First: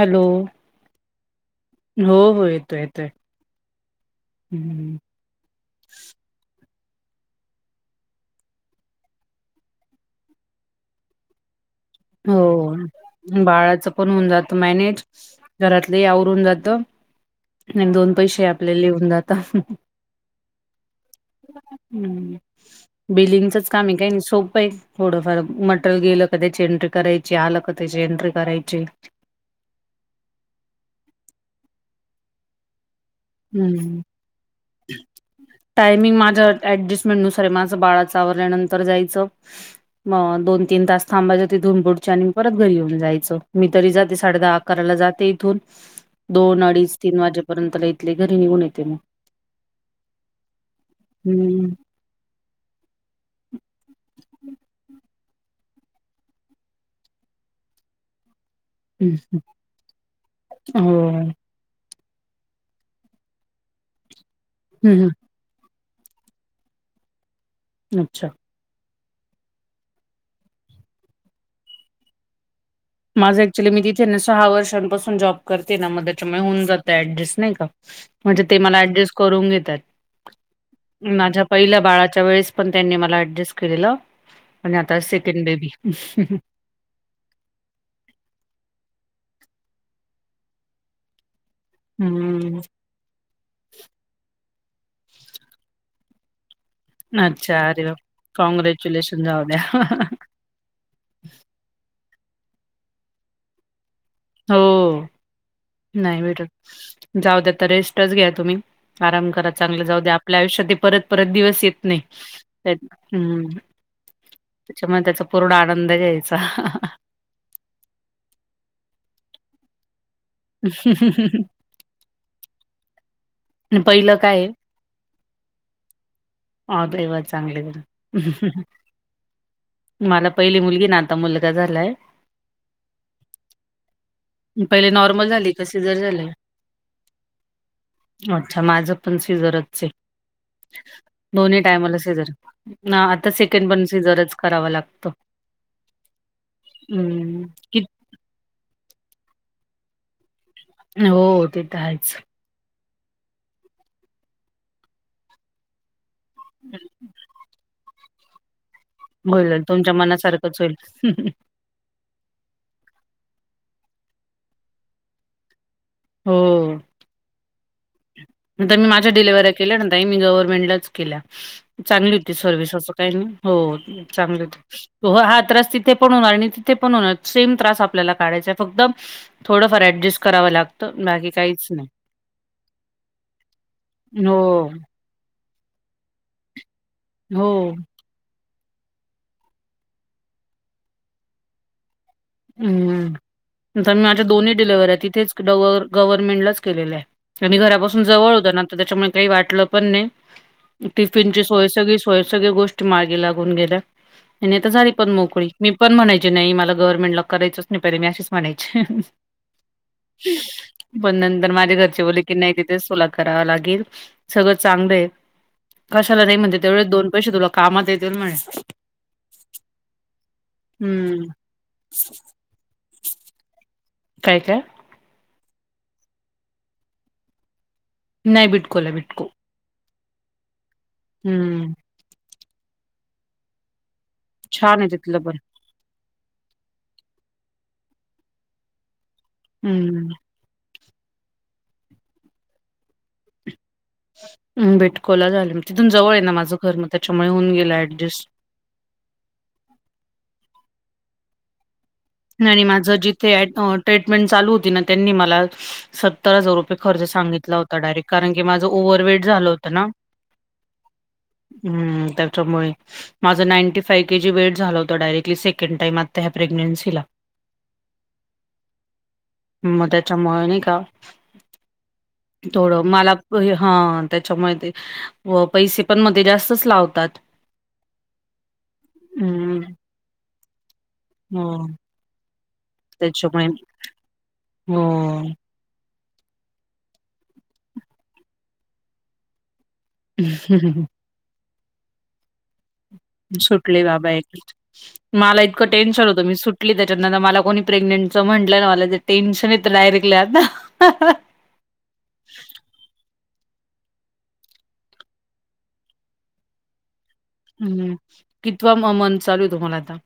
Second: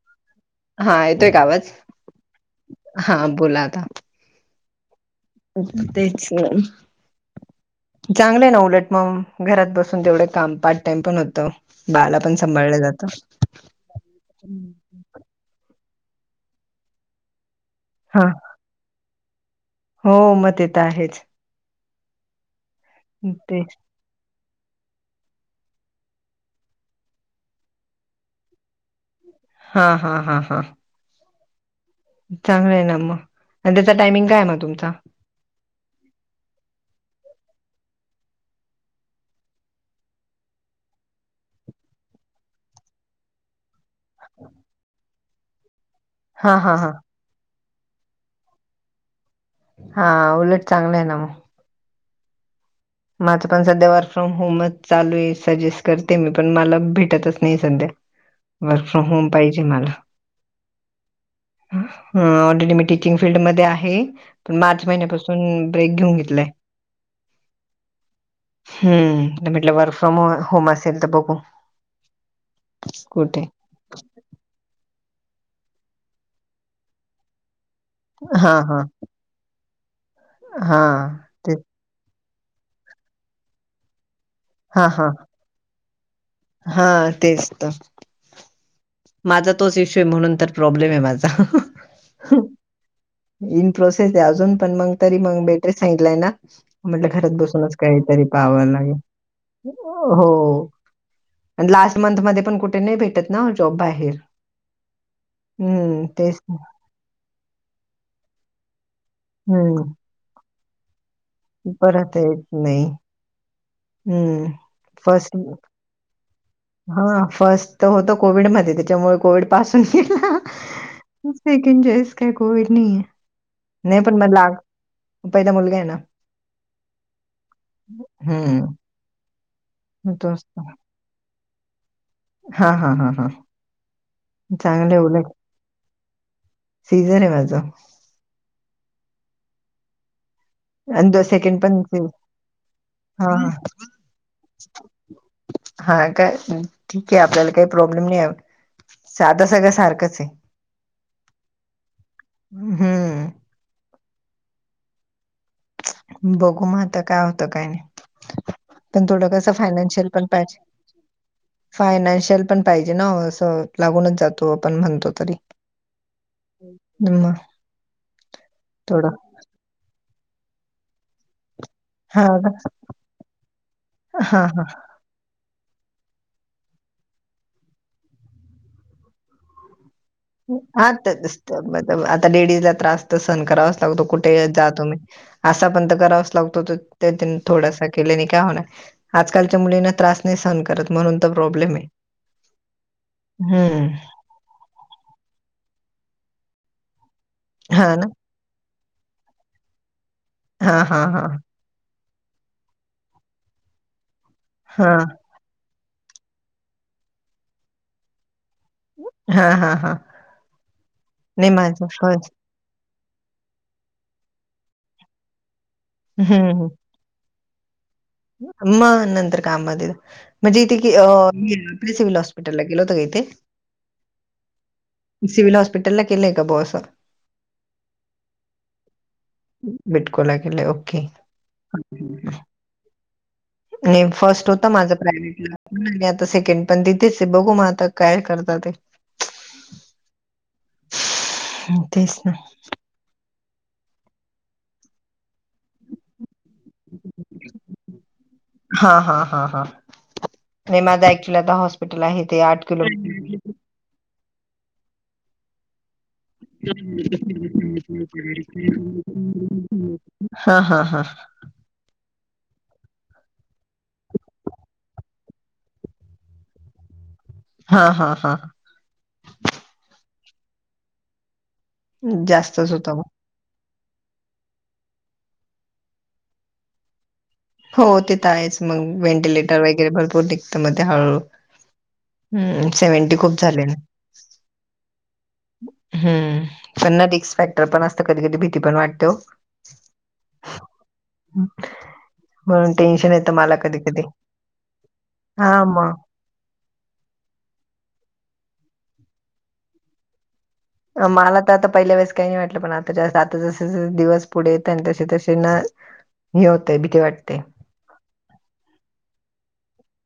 Hello. हां येतोय कां आवांज? हो हो हां बोलां आंता. हम्मं. तेचं की. चांगलं आहे नां उलटं मगं घरांत बसूंन तेवढे कामं पार्ट टाईम पणं होतं. बाळांला पणं सांभाळलं जातं. हो बाळाचं पणं होऊंन जातं मॅनेज घरांतलं ही आवरूंन जातं. आणि दोन हा पैसे ही आपलेल येऊंन जातांत. हो मंग ते तरं आहेचं. हम्मं बिलिंगच ते चं कामं आहे कांहीं नाहीं सोपं आहे. थोडे फार मटरियल गेलं कां त्यांची एंट्री करायची आलं कां त्यांची एंट्री करायची. हां हां हां हां. चांगल हांय नां मगं. हम्मं. टायमिंग माझ्या ऍडजस्टमेंट नुसांर माझं बाळांचा आवरल्यानंतर जायचं. मंग दोन तीनं तास थांबायच ते तिथूंन पुडची आणि मी परंत घरी येऊंन जायचं मी तरी जाते साडे दहा आकरा लां जाते इथूंन हा दोन हा हा अडीच तीनं वाजेपर्यंत इथले घरी निघूंन येते मंग. हां उलटं चांगलं आहे नां मगं. माझं पणं संध्या वर्क फ्रॉम होमचं चालूं आहे सजेस्ट करते मी पणं मलां भेटतं चं नाहीं संध्या. [inaudible] [unintelligible] वर्क फ्रॉम होमं पाहिजे मलां. हो. हं ऑलरेडी मी टीचिंग फीलडमध्यें आहे पणं मार्च हम्म हम्म. महिन्यांपासून हुंन ब्रेक घेऊंन घेतलांय. अच्छा. हम्मं म्हटलं वर्क फ्रॉम होम असेल तरं बघूं. माझं ऍक्च्युली सहा वर्षांपासून जॉब करते नां होऊंन जातं ऍडजस्ट नाहीं कां? म्हणजे हा, ते हा, मलां ऍडजस्ट करूंन घेतांत हा, माझ्यां ते पहिल्या बाळांच्या वेळेस पणं त्यांनी मलां ऍडजस्ट केलेलं. आणि हां, आंता हां, सेकंड बेबी. हां तेचं तरं. माझां तोचं ईशू आहे म्हणूंन तरं प्रॉब्लेम आहे माझां. हम्मं. इनं प्रोसेस आहे अजूंन पणं मंग तरी मंग बेड रेस्ट सांगितलंय नां? म्हटलं घरांत अच्छा बसवूंनचं अरे वा! कांहींतरी पाहावं कॉँग्रॅच्युलेशन जाऊ द्या. लागेल हो. आणि लांस्ट मंथ मध्यें पणं कुठे नाहीं भेटतं नां जॉब बाहेर. हो हम्म, नाहीं तेच ना. भेटतं. जाऊ द्या तर रेस्टच घ्य तुम्ही आराम करा चांगलं हम्म, जाऊ द्या आपल्या आयुष्यात त परत परत दिवस येत नाही परत येत नाही. हम्म, त्याच्यामुळे त्याचा पूर्ण आ आनंद घ्यायचा. हा फर्स्ट तर होत कोविड मध्ये त्याच्यामुळे कोविड पासून गेला ह ह ह्या वेळेस काय कोविड नाही नाही पहिलं पण म काय आहे पहिला मुलगा आहे ना? हं. [unintelligible] मग मला तोच पहिली मुलगी ना, आता मुलगा झालाय हा हा हा हा पहिले चांगले नॉर्मल उलटं झाली का सिझर झालंय? सीझर आहे माझं अच्छा माझं पण सिजरच आहे. आणि तो दोन्ही सेकंड पण सी टायमाला सिजर ना आता हां, हां. सेकंड पण सिजरच करावा लागतो हा का ठीक आहे, हं, आपल्याला काही किती प्रॉब्लेम नाही साधं सगळ सारखंच आहे हो ते तर आहेच हम्‌ बघू मग आता काय होतं काय नाही पण थोडं कसं होईल तुमच्या फायनान्शियल पण पाहिजे‌ मनासारखंच होईल. फायनान्शियल पण पाहिजे ना असं लागूनच जातो आपण म्हणतो तरी‌ मग? नंतर मी माझ्या थोडं डिलिव्हऱ्या केल्या न ताई मी गव्हर्नमेंटलाच केल्या चांगली हां, होती सर्व्हिस असं काही नाही हो चांगली हां, हां. होती हो हा त्रास तिथे पण होणार आणि तिथे पण होणार सेम त्रास आपल्याला काढायचा आहे फक्त थोडफार ऍडजेस्ट हाच तेच असत आता लेडीजला त्रास सहण करावाच लागतो हो, कुठेही जा तुम्ही असा पण तर करावाच लागतो त्या हो. थोडासा केले नाही काय होणार आजकालच्या मुलींना त्रास नाही सहन करत म्हणून तर प्रॉब्लेम आहे हम्म न हं, तर मी माझ्या दोन्ही डिलीव्हरी आहे तिथेच गव गव्हर्नमेंटलाच केलेले आहे आणि हां घरापासून ना. जवळ होत ना तर त्याच्यामुळे काही वाटलं पण हां, नाही हां, हां. टिफिनची सोय सगळी सोय सगळ गोष्टी मार्गी लागून गेल्या. आणि आता झाली हां, पण मोकळी‌ मी पण म्हणायची नाही मला गव्हर्मेंट ला करायच नाही पहिला मी अशी म्हणायची, हां, हां, हां. पण नाही नंतर माझ्या माझं घरचे बोलले फर्स्ट की नाही तिथे तूला करावा लागेल सगळं चांगलं कशाला हं. नाही म्हण हं. त्या दोन पैसे तुला कामात येतील म्हणे मग नंतर काममध्ये म्हणजे इथे की हम्म. आप सिव्हल हॉस्पिटल हॉस्पिटला गेलो होतो का इथे काय-काय सिव्हिल हॉस्पिटलला केलंय का बॉस नाही, बिटकोला हाय बिटको बिटको ला गेले, ओके,, हम्म आणि फर्स्ट होत छान आहे माझं तिथलं पण प्रायव्हेटला नाही आता सेकंड पण तिथेच आहे बघू म आता काय करतात ते हम्म तेच ना अं बिटकोला झाल, मग तिथून जवळ आहे ना माझं घर मग त्याच्यामुळं होऊन गेलं ऍडजेस्ट. हा हा हा हा. नाही माझं ऍक्च्युली आता हॉस्पिटल आहे. ते आणि आठ माझं किलोमीटर जिथे ऍट ट्रीटमेंट चालू होती ना त्यांनी मला सत त्तर हजार रुपये खर्च सांगितला होता डायरेक्ट. कारण की, माझं ओव्हरवेट झालं होत ना. हा हा हा हम्म त्याच्यामुळे. माझं ninety five K G weight झालं होत डायरेक्टली. सेकंड टाईम आता ह्या प्रेग्न्सीला. हा हा हा. मग त्याच्यामुळं नाही का? जास्तच थोडं होता मग. मला बरी हां, त्याच्यामुळे ते पैसे पण मध्ये जास्तच लावतात. हो ते तर आहेच. मग व्हेंटिलेटर हं, वगैरे भरपूर निघत मग ते हळूहळू. हो हम्म सेव्हंटी खूप झाले ना. मंग. हम्म पण ना रिस्क फॅक्टर पण असते कधी, कधी भीती पण वाटते ओ. [unintelligible] [unintelligible] म्हणून टेन्शन येत. सुटले बाबा एकदाची, मां ला हा इतकं मग. टेन्शन होत त मी सुटली त्याच्यातन. आता मला कोणी प्रेग्नेंटच म्हटलं ना, मला तर टेन्शन येतं डायरेक्टली आता. माला तर आता पहिल्या वेळेस काही नाही वाटलं, पण आता आता जा जसजसं दिवस पुढे येता आहे आणि तसे तसे ना हे होतंय भीती वाटते. हम्म. कितवा म मंन्थ चालू आहे तुम्हाला आता?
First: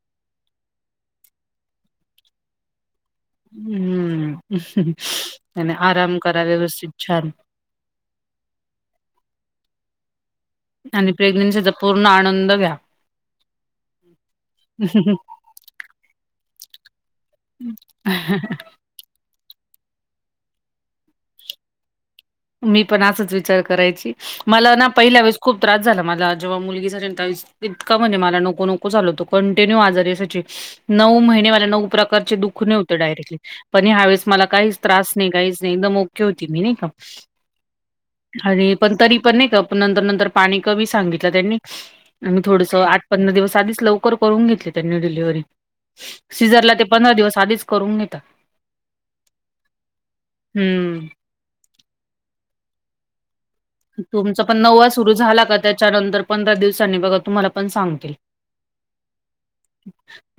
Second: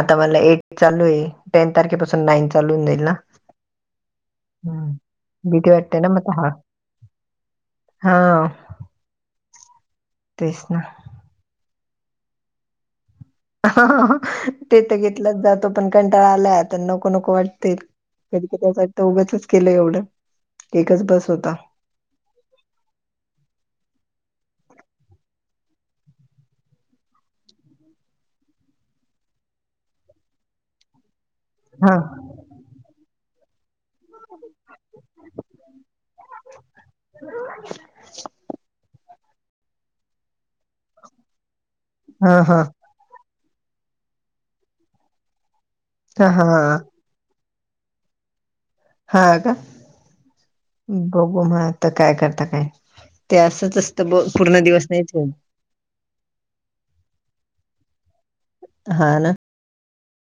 आता मला ऐट चालू आहे टेन तारखेपासून नाईन चालूू होऊन जाईल ना. हम्म हं. भीती आणि वाटते ना आराम मग करा हा व्यवस्थित छान. हा. तेच ना. प्रेग्नन्सीचा पूर्ण आनंद घ्या. ते तर घेतलाच घ्या. जातो, पण कंटाळा आलाय आता नको नको वाट ते कधी कधी वाटतं, उगाचच केलं एवढं. एकच बस होता. मी पण असाच विचार करायची. मला ना पहिल्या वेळेस खूप त्रास झाला, मला जेव्हा मुलगी झाली ना त्यावेळेस. इतका म्हणजे मला नको नको झालं होत कंटिन्यू आजारी आसायची नऊ महिन्यात. नऊ हा प्रकारचे दुखणे होते डयरेक्टली. पण ह्या वेळेस मला काहीच त्रास नाही. काहीच नाही. एकदम ओके होती मी नाही का? [inaudible] आरे पण तरी पण नाही का पण नंतर, नंतर पाणी कमी सांगितलं त्यांनी हा आणि हा थोडसं आठ पंधरा दिवस आधीच लवकर करून घेतली त्यांनी डिलिव्हरी. हा सिझरला हा ते पंधरा दिवस आधीच करून घेतात. हा का? हम्म. बघू म आता काय करता काय, ते असंच अस तुमचा पण नववा सुरू झाला का, त्याच्यानंतर पंधरा दिवसांनी बघा तुम्हाला पण सांगतील. हा ना.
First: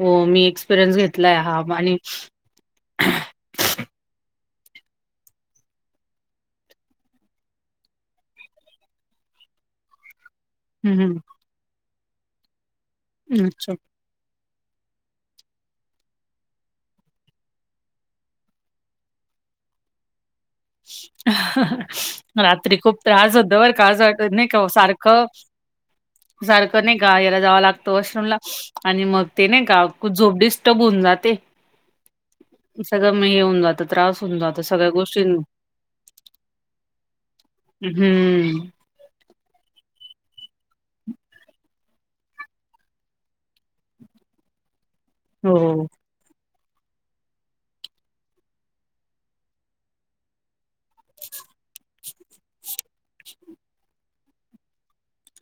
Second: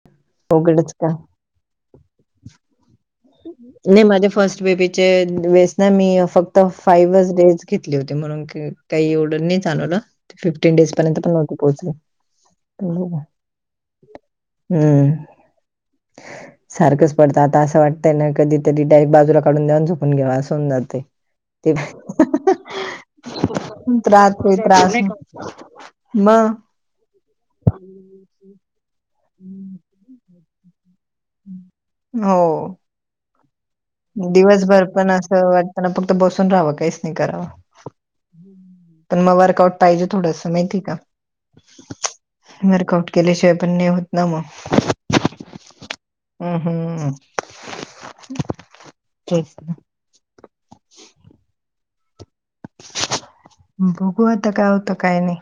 हो मी अवघडच एक्सपिरियन्स का घेतलांय हां आणि नाहीं माझे फर्स्ट बेबीचे वेळेस नां मी फक्तं फाईव्ह डेज घेतले होते म्हणून. कांहीं एवढं नाहीं चालव ना फिफ्टीन डेज हं, हं. पर्यंत पण नव्हते पोहोचले. अच्छा. हम्मं सारखंच पडतं आंता असं वाट. त्यांना कधीतरी डायरेक्ट बाजूला काढून द्यावं आन झोपून घेवा अस होऊन जात. रात्री खूंप त्रासं होतो बरं कां असं वाटतं नई काओ सारखं मं. नई का यांला जावं लागतं वॉशरूमला आणि मग ते नई का कु् झोप डिस्टर्ब हुऊन जाते. हो. सगळं म हे हुन जातं त् दिवसभर पण असं वाटतंना फक्त बसून राहावं कईच नई करावं. हम्म पण म वर्कआउट पायजे थोडंस मायती का. वर्कआंउट केल्यांशिवाय पण नई होत ना म. हो. अं हं तेच ना. [inaudible] बघूं आता काय होतं काय नई.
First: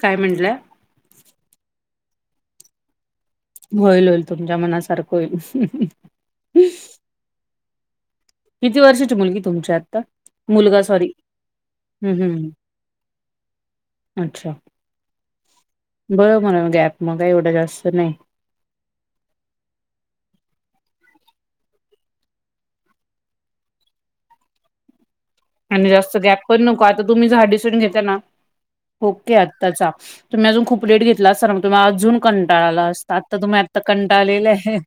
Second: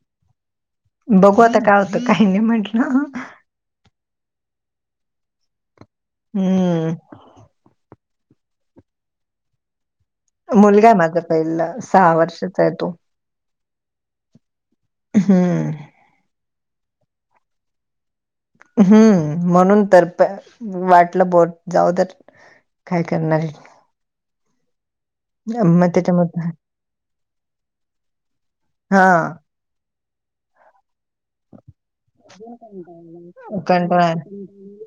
कायं म्हणल्या? बघूं आता काय होतं काय नी म्हटलं. होईल होईल तुमच्या मनासारखं होईल. हम्म किती वर्षाची मुलगी तुमची आत्ता? मुलंगाय माझा पईला सहा वर्षाचाय तो. अच्छा. हम्मं. बरं म्हणून गॅप म काय एवढं जास्तं नई. हम्म म्हणून तर प वाटलं बोट जाऊ द्या र् काय करणारे. आणि मग जास्त गॅप त्याच्यामध्ये पण नको आता तुम्ही ज हा डिसिजन घेत्या ना हा ओके आत् -त्ताचा तुम्ही अजून खूप लेट घेतला असता ना मंग तुम्ही अजून कंटाळा आला असता आत्ता तुम्ही आत्ता कंटाळा आला. कंटाळलेल्याये.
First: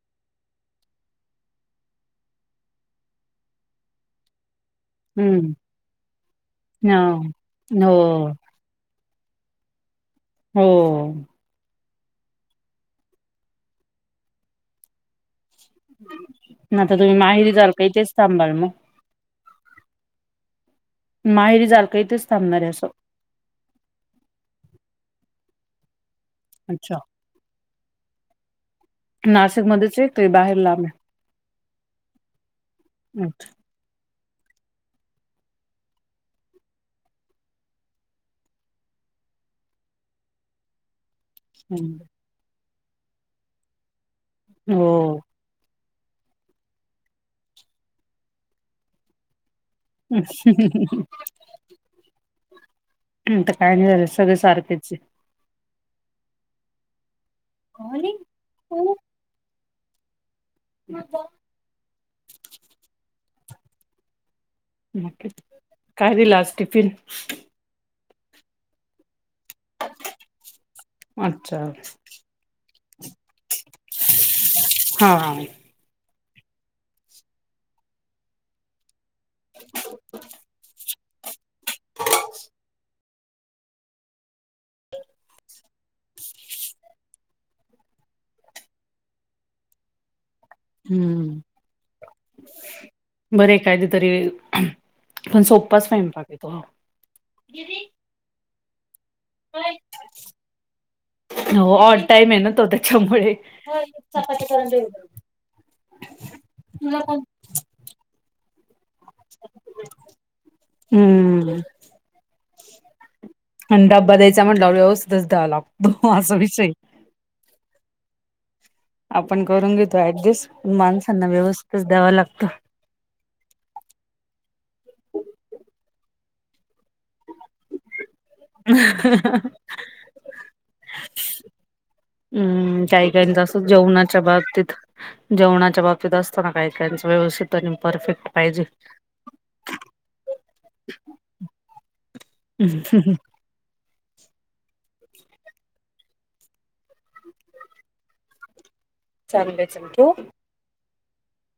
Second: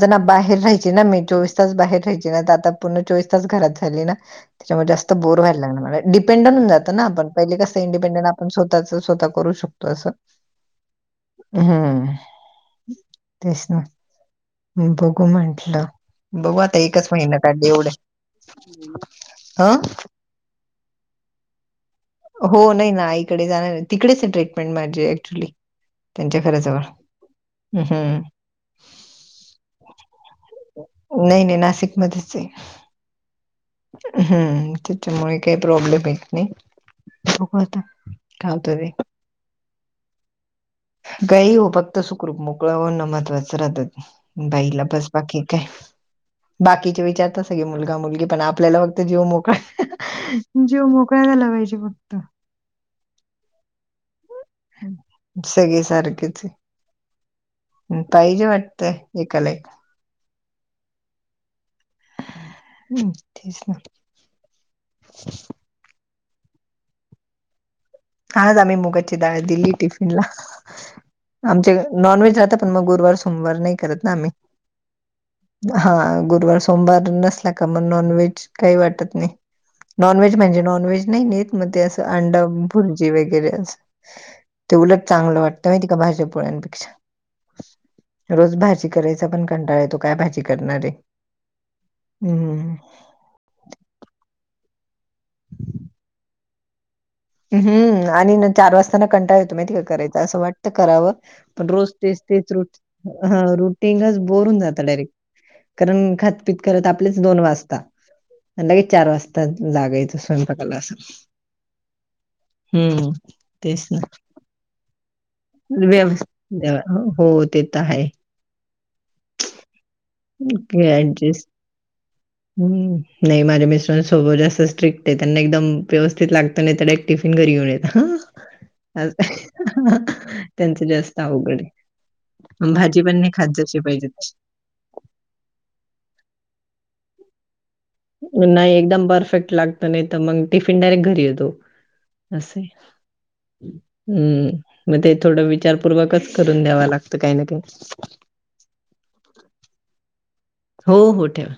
-तना बाहेर राहायची ना मी चोवीस तास बाहेर राहायची ना त आता पूर्ण चोवीस तास घरात झाली ना त्याच्यामुळे जास्त बोर हम्म व्हायला लागण मलां डिपेंडंट हुन जातो ना आपण ह पईले कसं हो ईंडिपेंडंट आपण स्व -ताचं स्वता करू शकतो असं. हम्म. हम्मं तेच ना बघू म्हटलं. बघू आता एकच तुम्ही महिना माहेरी काढले जाल का एवढं, इथेच थांबाल मग हं. माहेरी जाल का इथंच् हो नई ना आईकडे जाणारेन तिकडेचे ट्रीटमेंट माझी ऍक्च्युली. त्याच्या घराजवळ अच्छा ऊ हुम्म. नासीक मध्येचे ते बाहेर लांबे, नाही नाही नाशिकमध्येच आहे अच्छा. हम्म त्याच्यामुळे कई प्रॉब्लेम येत नई. बघु आता काय होतं ते. काई हो फक्त अच्छा सुखरूप मोकळं होनं महत्वाचं राहतत. बईला बस हो बाकी काय. बाकीचे विचारता सगळे मुलगा मुलगी पण आपल्याला फक्त जीव मोकळा जीव मोकळा झाला पाईजे फक्त. हुं अता काय नई राहिलं सगळं सारखंचे. सगळे साखरेचे हुं पाईजे वाटतं एकाला एक. मुद्दाम् हुम्म तेच ना. मक्के काय दिला आज टिफिन? आज आम्ही मुगाची डाळ दिली टिफिन ला.. अच्छा आमचे.. नॉनव्हेज राहत पण मग गुरुवार सोमवार नाही करत नाआम्ह... हा.... हा... गुरुवार सोमवार नसला का मग नॉन व्हेज.. काही वाटत नाही. नॉनव्हेज म्हणजे नॉनव्हेज नाही न्हेत. मग ते असं अंड... वैगैरे अस. ते उलट चांगलं वाटतं माहिती का भाजीपोळ्यापेक्षा... रोज भाजी करायचा पण कंटाळा येतो. काय भाजी करणार आहे. हम्म हम्म... बरं एकाधा तरी.. पण सोपाच स्वयंपाक येतो. हम्म... हम्म... आणि ना चार वाजता.. कंटाळ येतो माहिती का करायचा असं वाटतं करावं. पण हो रोज ऑड तेच- टाईम आहे ना तेच तो रोज... त्याच्यामुळे. टिंगच बोर होऊन जात डायरेक्ट. कारण खात-पीत करत आपलेच दोन वाजता. लगेच चार वाजता लागायचं स्वयंपाकाला असं.. हम्म... हम्म... आणि तेच ना डब्बा द्यायचा म्हटल्याव व्यवस्थित द्यावा लागतो. असा व्यवस्थित विषय आहे... देवा हो ते तर आहे आपण करून घेतो ऍडजेस पण माणसांना ऍडजस्ट व्यवस्थितच द्यावा लागत. हम्म नाही माझ्या मिस्टरांसोबत जास्त स्ट्रिक्टट आहे त्यांना एकदम व्यवस्थित लागतं नाही त्या एक टिफिन घरी येऊन येत ह... आ... हम्म त्यांनच जास्त अवघड आहे... भाजी काही पण नाही काहीच खात असं जशी पाहिजे जेवणाच्या तशी.. बाबतीत जेवणाच्या बाबतीत असत ना काही- काहींचं व्यवस्थित... पण परफेक... नाही एकदम परफेक्ट लागत.. नाही तर... मग टिफिन डायरेक्ट घरी येतो. असं आहे. हम्म.. मग ते थोडं विचारपूर्वकच करून द्याव लागतं काही ना का ही. चांगलच आहे. ठेवू... हो.. हो.. ठेवा.